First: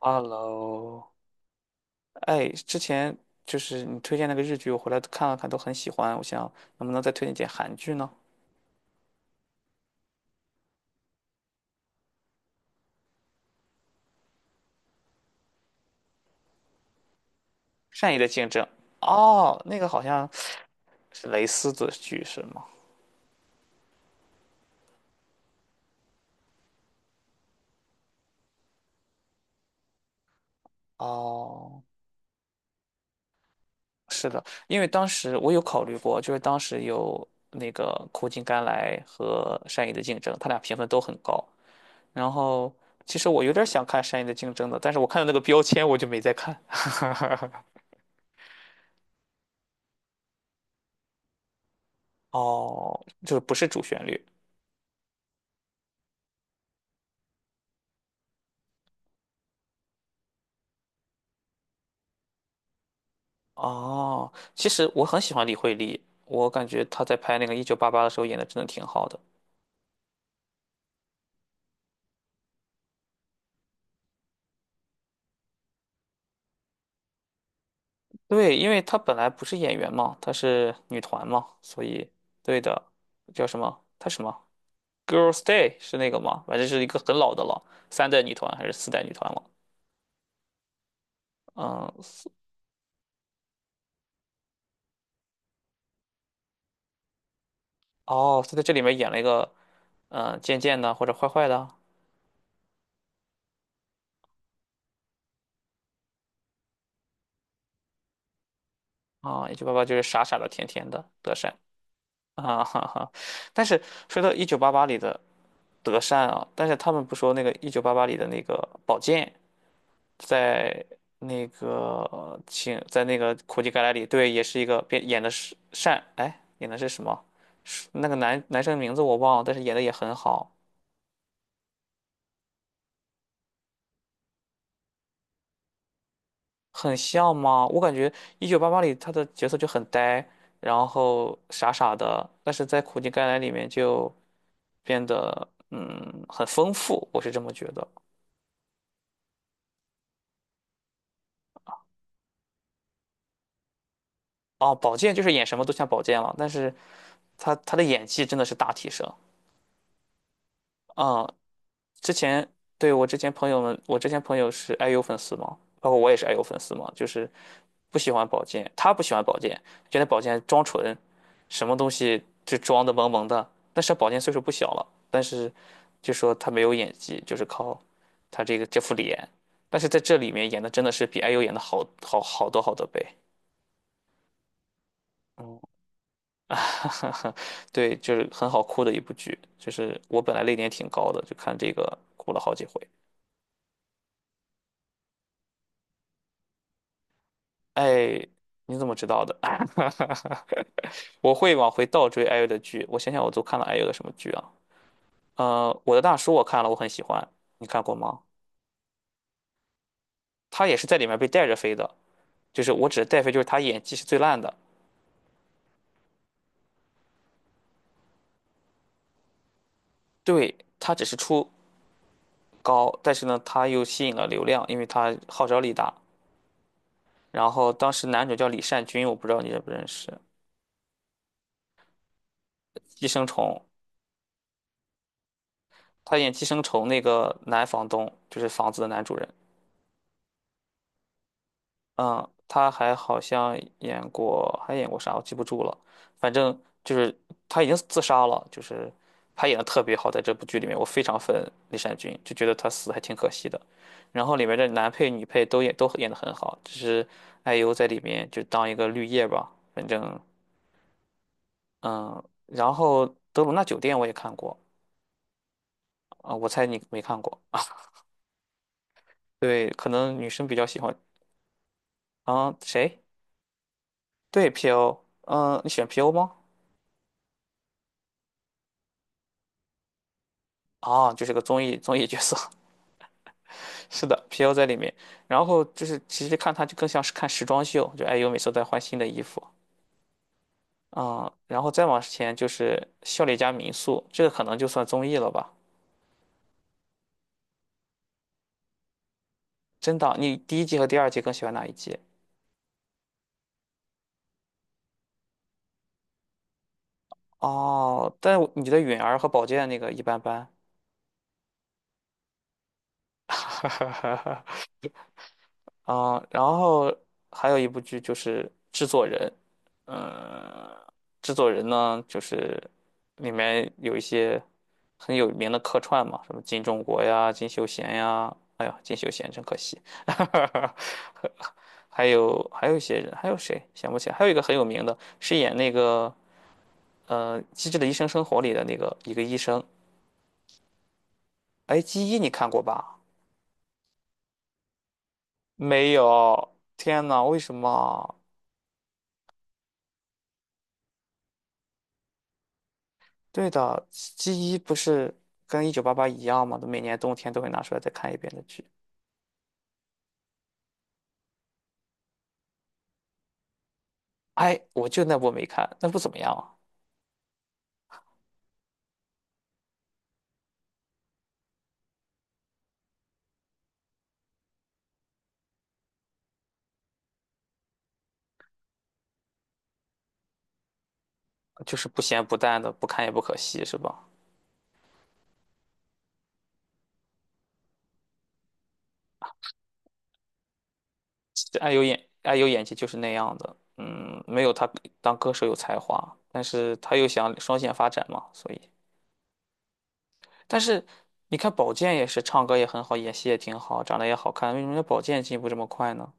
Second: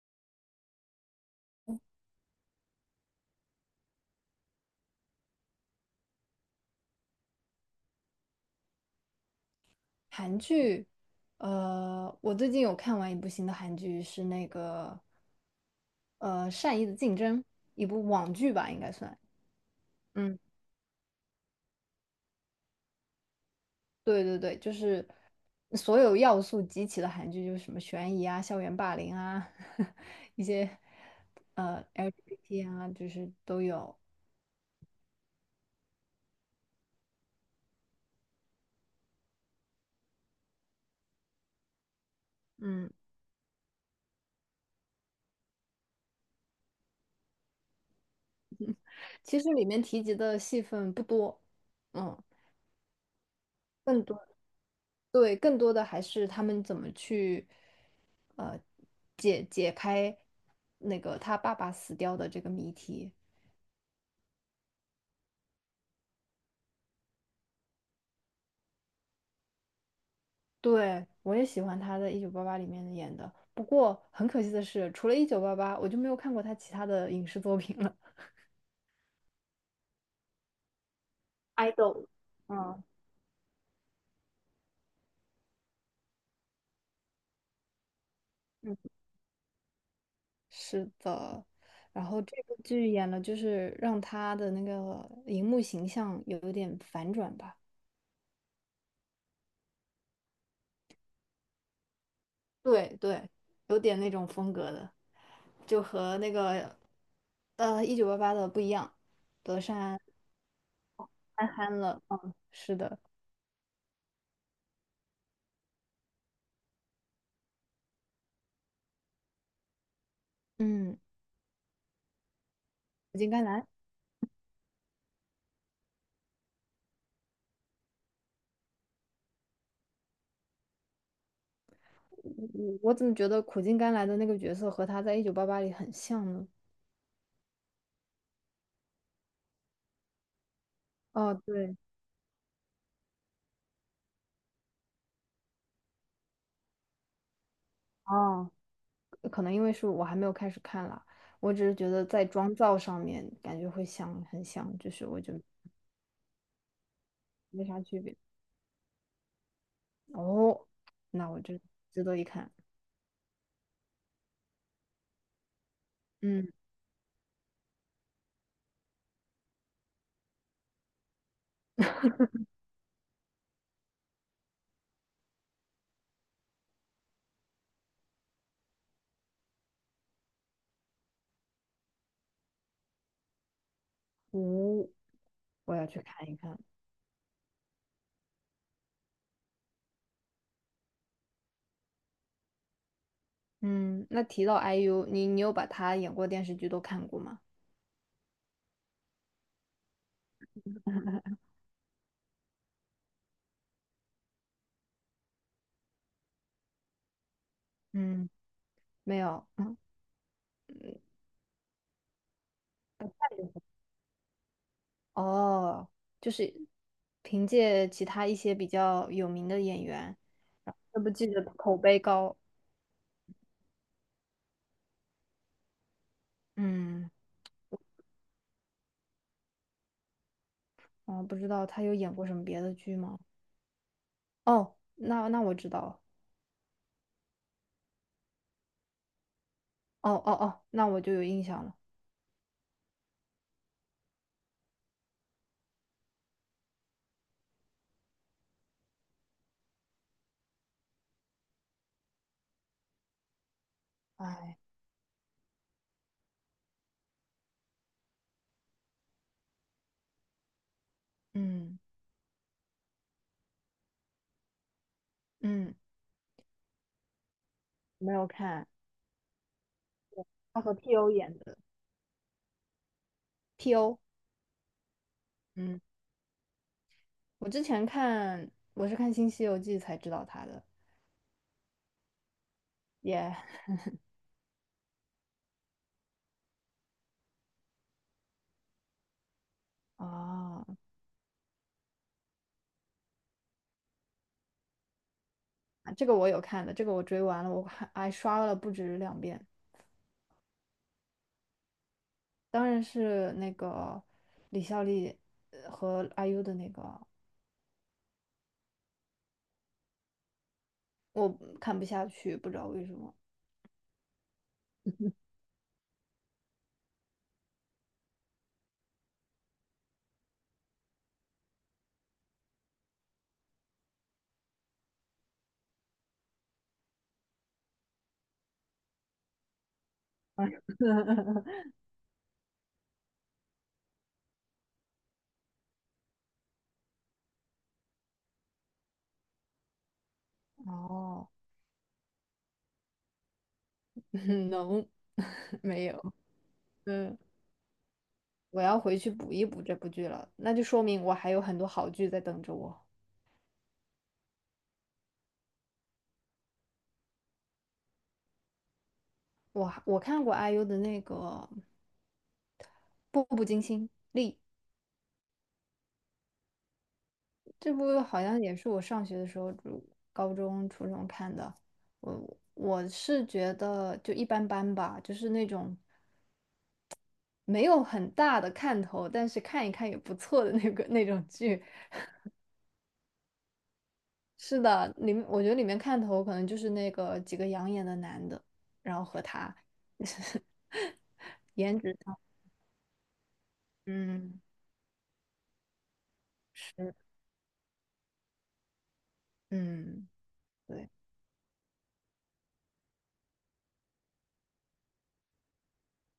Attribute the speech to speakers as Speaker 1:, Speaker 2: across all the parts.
Speaker 1: Hello，哎，之前就是你推荐那个日剧，我回来看了看，都很喜欢。我想能不能再推荐点韩剧呢？
Speaker 2: 韩剧，我最近有看完一部新的韩剧，是那个《善意的竞争》，一部
Speaker 1: 善意的
Speaker 2: 网
Speaker 1: 竞
Speaker 2: 剧
Speaker 1: 争。
Speaker 2: 吧，应该算。
Speaker 1: 哦，那个好像
Speaker 2: 嗯，
Speaker 1: 是蕾丝的剧是吗？
Speaker 2: 对对对，就是所有要素集齐的韩剧，就是什么悬疑啊、校园霸凌啊，一些
Speaker 1: 哦，
Speaker 2: LGBT 啊，就是都有。
Speaker 1: 因为当时我有考虑过，就是当时有那个《苦尽甘来》和《善意的竞争》，它俩评分都很高。然后
Speaker 2: 嗯，
Speaker 1: 其实我有点想看《善意的竞争》的，但是我看到那个标签我就没再看。
Speaker 2: 其实里面提及的戏份不多，嗯，
Speaker 1: 哦，就是不是主
Speaker 2: 更
Speaker 1: 旋
Speaker 2: 多，
Speaker 1: 律。
Speaker 2: 对，更多的还是他们怎么去。解开那个他爸爸死掉的这个谜题。
Speaker 1: 哦，其实我很喜欢李惠利，我感觉她在拍那个《一九八八》的时候演的真的挺好的。
Speaker 2: 对，我也喜欢他在《一九八八》里面演的，不过很可惜的是，除了《一九八八》，我就没有看过他其他的影视作品了。
Speaker 1: 对，因为她本来不是演员嘛，她是女团嘛，所
Speaker 2: idol，
Speaker 1: 以对
Speaker 2: 嗯
Speaker 1: 的。叫什么？她什么？Girls' Day 是那个吗？反正是一个很老的了，三代女团还是
Speaker 2: 嗯，
Speaker 1: 四代女团了？
Speaker 2: 是的，
Speaker 1: 嗯，
Speaker 2: 然后
Speaker 1: 四。
Speaker 2: 这部剧演了，就是让他的那个荧幕形象有一点反转吧。
Speaker 1: 哦，她在这里面演了一个贱贱的或者坏坏的。
Speaker 2: 对对，有点那种风格的，就和那个《一九八八》的不一样，
Speaker 1: 啊，《一
Speaker 2: 德
Speaker 1: 九八八》就
Speaker 2: 善。
Speaker 1: 是傻傻的、甜甜的德
Speaker 2: 憨
Speaker 1: 善。
Speaker 2: 憨了，嗯，
Speaker 1: 啊
Speaker 2: 是
Speaker 1: 哈
Speaker 2: 的，
Speaker 1: 哈，但是说到《一九八八》里的德善啊，但是他们不说那个《一九八八》里的那个宝剑，在
Speaker 2: 嗯，
Speaker 1: 那个请在那
Speaker 2: 苦尽
Speaker 1: 个
Speaker 2: 甘
Speaker 1: 苦
Speaker 2: 来，
Speaker 1: 尽甘来里，对，也是一个变演的是善，哎，演的是什么？是那个男生名字我忘了，但是演的也很好。
Speaker 2: 嗯我怎么觉得苦尽甘来的那个角色和他在《一九八八》里很像呢？
Speaker 1: 很像吗？我感觉《一九八八》里他的角色就很呆，然
Speaker 2: 哦，
Speaker 1: 后傻
Speaker 2: 对，
Speaker 1: 傻的，但是在苦尽甘来里面就变得很丰富，我是这么觉得。
Speaker 2: 哦，可能因为是我还没有开始看啦，我只是觉得在妆造上面感觉会像，很
Speaker 1: 哦，
Speaker 2: 像，就
Speaker 1: 宝
Speaker 2: 是
Speaker 1: 剑
Speaker 2: 我
Speaker 1: 就是
Speaker 2: 觉得
Speaker 1: 演什么都像宝剑了，但是他
Speaker 2: 没
Speaker 1: 他
Speaker 2: 啥
Speaker 1: 的
Speaker 2: 区
Speaker 1: 演
Speaker 2: 别。
Speaker 1: 技真的是大提升。
Speaker 2: 哦，
Speaker 1: 嗯，
Speaker 2: 那我就值
Speaker 1: 之
Speaker 2: 得一
Speaker 1: 前
Speaker 2: 看，
Speaker 1: 对，我之前朋友们，我之前朋友是 IU 粉丝嘛，包括我也是 IU
Speaker 2: 嗯，
Speaker 1: 粉丝嘛，就是不喜欢宝剑，他不喜欢宝剑，觉得宝剑装纯，什么东西就装的萌萌的。但是宝剑岁数不小了，但是就说他没有演技，就是靠他这副脸，但是在这里面演的真的是比 IU 演的好好多倍。
Speaker 2: 五、
Speaker 1: 嗯。
Speaker 2: 我要去看一 看。
Speaker 1: 啊，对，就是很好哭的一部剧，就是我本来泪点挺高的，就看这个哭了好几回。
Speaker 2: 嗯，那提到 IU，你有把他演过电视剧都看过吗？
Speaker 1: 哎，你怎么知道的？我会往回倒追 IU 的剧，我想想我都看了 IU 的什么剧啊？我的大叔我看了，我很喜欢，你看过吗？
Speaker 2: 嗯，没有，嗯，
Speaker 1: 他也是在
Speaker 2: 嗯
Speaker 1: 里面被带着飞的，就是我指的
Speaker 2: 不
Speaker 1: 带飞，就是他
Speaker 2: 看。
Speaker 1: 演技是最烂的。
Speaker 2: 哦，就是凭借其他一些比较有名的演员，
Speaker 1: 对，
Speaker 2: 然后
Speaker 1: 他
Speaker 2: 这
Speaker 1: 只
Speaker 2: 部
Speaker 1: 是
Speaker 2: 剧的
Speaker 1: 出
Speaker 2: 口碑高。
Speaker 1: 高，但是呢，他又吸引了流量，因为他号召力大。
Speaker 2: 嗯，
Speaker 1: 然后当时男主叫李善均，我不知道你认不认识，
Speaker 2: 我不知道他有演过什么别的剧
Speaker 1: 《寄
Speaker 2: 吗？
Speaker 1: 生虫》。
Speaker 2: 哦，那我知道了。
Speaker 1: 他演《寄生虫》那个男房东，就是房子的男主人。
Speaker 2: 哦哦哦，那我就有印象了。
Speaker 1: 嗯，他还好像演过，还演过啥我记不住了。反正就是他已经自杀了，就是他演的特别好，在这部剧里面，我非常粉李善均，就觉得他死得还挺可惜的。然后里面
Speaker 2: 哎，
Speaker 1: 的男配、女配都演得很好，只是艾优在里面就当一个绿叶吧。反正
Speaker 2: 嗯
Speaker 1: 嗯，然后《德鲁纳酒店》我也看过
Speaker 2: 嗯，
Speaker 1: 啊。我猜你没看过，啊？
Speaker 2: 没有看
Speaker 1: 对，可能女生比
Speaker 2: 他
Speaker 1: 较
Speaker 2: 和
Speaker 1: 喜欢。
Speaker 2: P.O 演的
Speaker 1: 啊，谁？
Speaker 2: P.O。
Speaker 1: 对，PO,嗯，你喜
Speaker 2: 嗯，
Speaker 1: 欢 PO 吗？
Speaker 2: 我是看《新西游记》才知道他的。
Speaker 1: 啊，就是个综艺角色。
Speaker 2: 也
Speaker 1: 是的，PO 在里面。然后就是其实看他就更像是看时装秀，就爱优每次都在换新的衣服
Speaker 2: 啊
Speaker 1: 啊、然后再往前就是《笑脸家民宿》，这个可能就算综艺了吧？
Speaker 2: 这个我有看的，这个我追完了，我还刷了不止两遍。
Speaker 1: 真的，你第一季和第二季更喜欢哪一季？
Speaker 2: 当然是那个李孝利和 IU 的那个，
Speaker 1: 哦，但我你的允儿和宝剑那个一般般。
Speaker 2: 我看不下去，不知道为什么。
Speaker 1: 啊，然后还有一部剧就是《制作人》。嗯，《制作人》呢，就是里面有一些很有名的客串嘛，什么金钟国呀、金秀贤呀，哎呀，金秀贤真可惜。还有一些人，还有谁想不起来？还有一个很有名的，是演那个《机智的医生生活》里的那个一个医生。
Speaker 2: 哦，
Speaker 1: 哎，《机医》你看过吧？
Speaker 2: 能，没
Speaker 1: 没
Speaker 2: 有，
Speaker 1: 有，天
Speaker 2: 嗯，
Speaker 1: 呐，为什么啊？
Speaker 2: 我要回去补一补这部剧了，那就说明我还有很多好剧在等着我。
Speaker 1: 对的，G 一不是跟一九八八一样吗？每年冬天都会拿出来再看一遍的剧。
Speaker 2: 我看过 IU 的那个《步步惊心》丽，
Speaker 1: 哎，我就那部没看，那部怎么样啊？
Speaker 2: 这部好像也是我上学的时候，就高中、初中看的。我是觉得就一般般吧，就是那种没有很大的看头，但是看一看也不错的那个那种剧。
Speaker 1: 就是不咸不淡的，不看也不可惜，是吧？
Speaker 2: 是的，里面我觉得里面看头可能就是那个几个养眼的男的，然后和他
Speaker 1: 爱
Speaker 2: 颜
Speaker 1: 有
Speaker 2: 值
Speaker 1: 演
Speaker 2: 上，
Speaker 1: 爱有演技就是那样的，嗯，
Speaker 2: 嗯，
Speaker 1: 没有他当歌手有才华，但是
Speaker 2: 是，
Speaker 1: 他又想双线发展嘛，所以，
Speaker 2: 嗯，
Speaker 1: 但是
Speaker 2: 对，
Speaker 1: 你看宝剑也是唱歌也很好，演戏也挺好，长得也好看，为什么人家宝剑进步这么快呢？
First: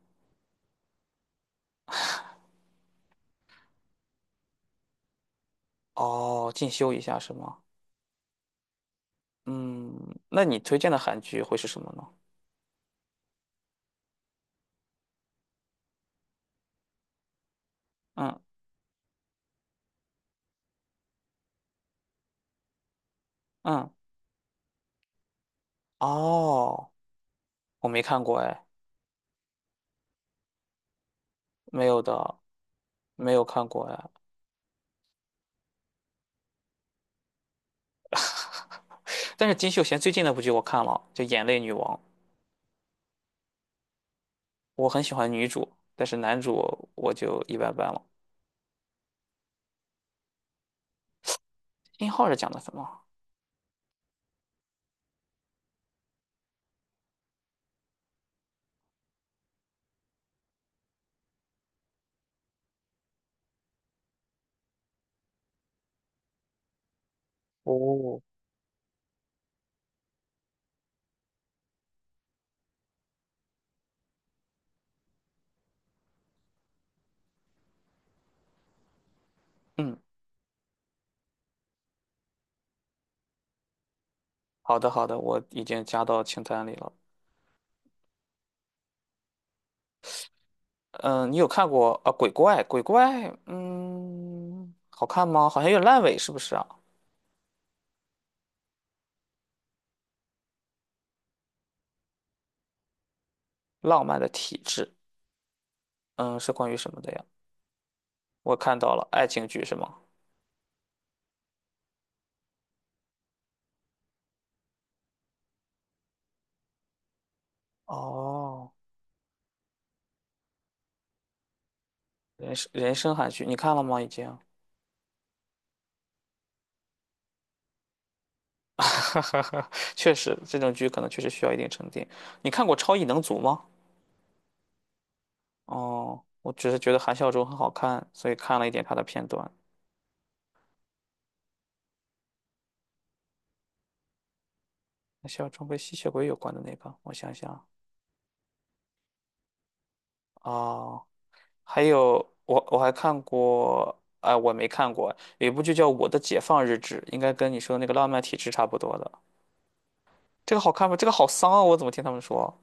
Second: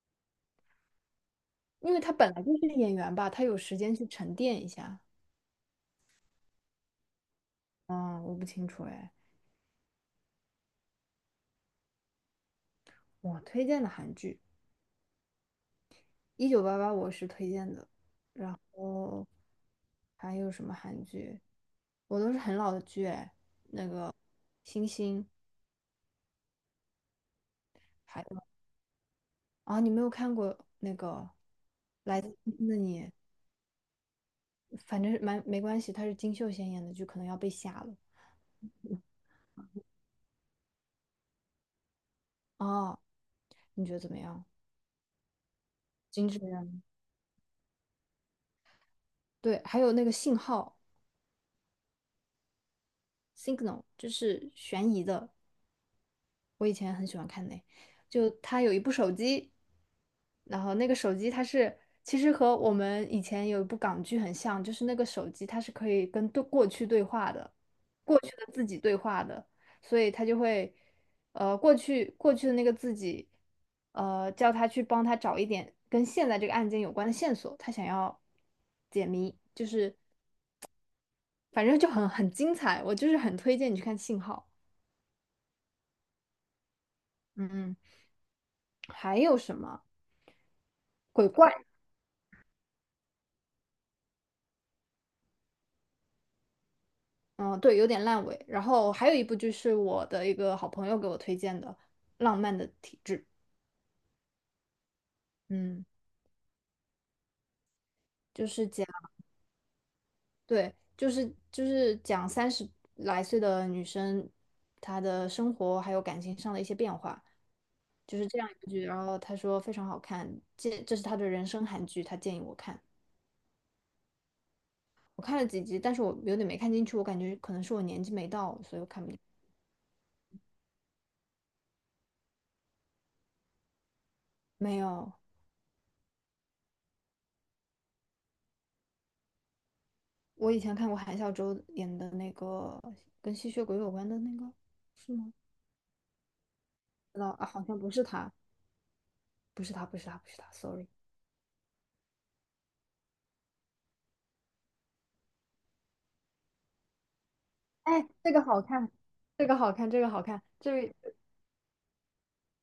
Speaker 2: 因为他本来就是演员吧，他有时间去沉淀一下。
Speaker 1: 哦，进修一下是吗？
Speaker 2: 嗯，我不清楚哎。
Speaker 1: 嗯，那你推荐的韩剧会是什么呢？
Speaker 2: 我推荐的韩剧《一九八八》我是推荐的，
Speaker 1: 嗯。
Speaker 2: 然后还有什么韩剧？我都是很老的剧哎，那
Speaker 1: 嗯。
Speaker 2: 个《星星》。
Speaker 1: 哦，我没看过哎，
Speaker 2: 啊，你没有看过那个
Speaker 1: 没有
Speaker 2: 《来自
Speaker 1: 的，
Speaker 2: 星星的你》，
Speaker 1: 没有看过哎。
Speaker 2: 反正是蛮没关系，他是金秀贤演的，就可能要被吓了。
Speaker 1: 但是金秀贤最近那部剧我看了，就《眼泪女王》，
Speaker 2: 哦，你觉得怎么样？
Speaker 1: 我很喜欢女主，但是
Speaker 2: 金智
Speaker 1: 男主
Speaker 2: 媛，
Speaker 1: 我就一般般了。
Speaker 2: 对，还有那个信号
Speaker 1: 殷号是讲的什么？
Speaker 2: （Signal），就是悬疑的，我以前很喜欢看那，就他有一部手机，然后那个手机它是，其实和我们以前有一部港剧很像，就是那个手机它是可以跟对过去对话的，过
Speaker 1: 哦，
Speaker 2: 去的自己对话的，所以它就会，过去的那个自己，叫他去帮他找一点跟现在这个案件有关的线索，他想要解谜，就
Speaker 1: 嗯，
Speaker 2: 是反正就很精彩，我就是很推荐你去看《信号》。
Speaker 1: 好的好的，我已经加到清单里了。
Speaker 2: 嗯，还有什么鬼
Speaker 1: 嗯，你有
Speaker 2: 怪？
Speaker 1: 看过啊？鬼怪，鬼怪，嗯，好看吗？好像有点烂尾，是不是啊？
Speaker 2: 嗯，对，有点烂尾。然后还有一部就是我的一个好朋友给我推荐的《浪漫的体质》，
Speaker 1: 浪漫的体质，
Speaker 2: 嗯，
Speaker 1: 嗯，是关于什么的呀？
Speaker 2: 就
Speaker 1: 我
Speaker 2: 是
Speaker 1: 看
Speaker 2: 讲，
Speaker 1: 到了，爱情剧是吗？
Speaker 2: 对，就是讲30来岁的女生她的生活还有感情上的一些变化，就是这样一部
Speaker 1: 哦。
Speaker 2: 剧。然后他说非常好看，这是他的人生韩剧，他建议我
Speaker 1: 人生
Speaker 2: 看。
Speaker 1: 人生韩剧，你看了吗？已经，
Speaker 2: 我看了几集，但是我有点没看进去，我感觉可能是我年纪没到，所以我看不进。
Speaker 1: 确实这种剧可能确实需要一定沉淀。你看过《超异能族》吗？
Speaker 2: 没有，
Speaker 1: 哦，我只是觉得韩孝周很好看，所以看了一点他的片段。
Speaker 2: 我以前看过韩孝周演的那个跟吸血鬼有关的那个。是
Speaker 1: 韩
Speaker 2: 吗？
Speaker 1: 孝周跟吸血鬼有关的那个，我
Speaker 2: 知道
Speaker 1: 想
Speaker 2: 啊，好
Speaker 1: 想。
Speaker 2: 像不是他，不是他，不是他，不是他，sorry。
Speaker 1: 哦，还有我还看过，哎，我没看过，有一部剧叫《我的解放日志》，应该跟你说的那个
Speaker 2: 哎，
Speaker 1: 《浪漫
Speaker 2: 这
Speaker 1: 体
Speaker 2: 个
Speaker 1: 质》
Speaker 2: 好
Speaker 1: 差不
Speaker 2: 看，
Speaker 1: 多的。
Speaker 2: 这个好看，这个好看，
Speaker 1: 这个好看
Speaker 2: 这
Speaker 1: 吗？这个好丧啊！我怎么听他们说？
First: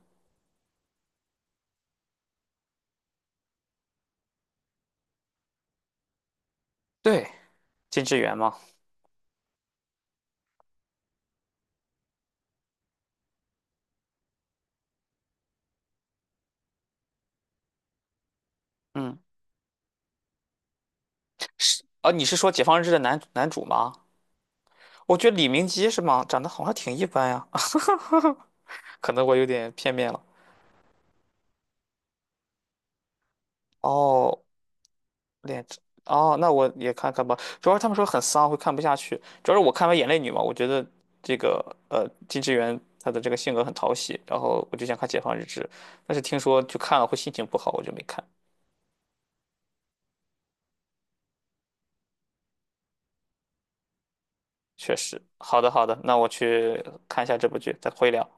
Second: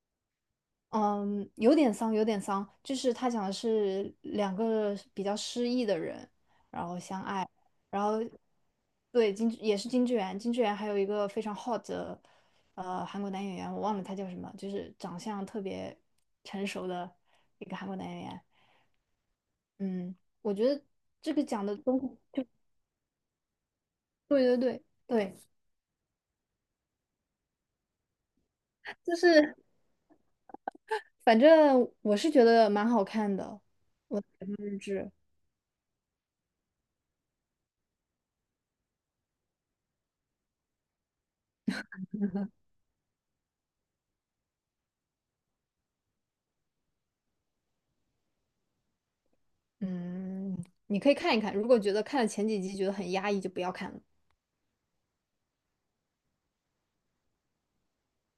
Speaker 2: 嗯，有点丧，有点丧，就是他讲的是两个比较失意的人，然后相
Speaker 1: 对，
Speaker 2: 爱，然
Speaker 1: 金智
Speaker 2: 后
Speaker 1: 媛吗？
Speaker 2: 对金也是金智媛，金智媛还有一个非常 hot 的韩国男演员，我忘了他叫什么，就是长相特别成熟的一个韩国男演员，
Speaker 1: 嗯，
Speaker 2: 嗯，我觉得这个讲的
Speaker 1: 是
Speaker 2: 东
Speaker 1: 啊，你是
Speaker 2: 西，
Speaker 1: 说《解放日志》的男男主吗？
Speaker 2: 对对对
Speaker 1: 我觉得
Speaker 2: 对，
Speaker 1: 李明基是吗？长得好像挺一般呀，可
Speaker 2: 就
Speaker 1: 能我有
Speaker 2: 是。
Speaker 1: 点片面了。
Speaker 2: 反正我是觉得蛮好看的
Speaker 1: 哦，
Speaker 2: 日志，
Speaker 1: 脸长，哦，那我也看看吧。主要是他们说很丧，会看不下去。主要是我看完《眼泪女》嘛，我觉得这个金智媛她的这个性格很讨喜，然后我就想看《解放日志》，但是听说就看了会心情不好，我就没看。
Speaker 2: 嗯，你可以看一看。如果觉得看了前几集觉得很压抑，就不要看了。
Speaker 1: 确实，好的好的，那我去看一下这部剧，再会聊。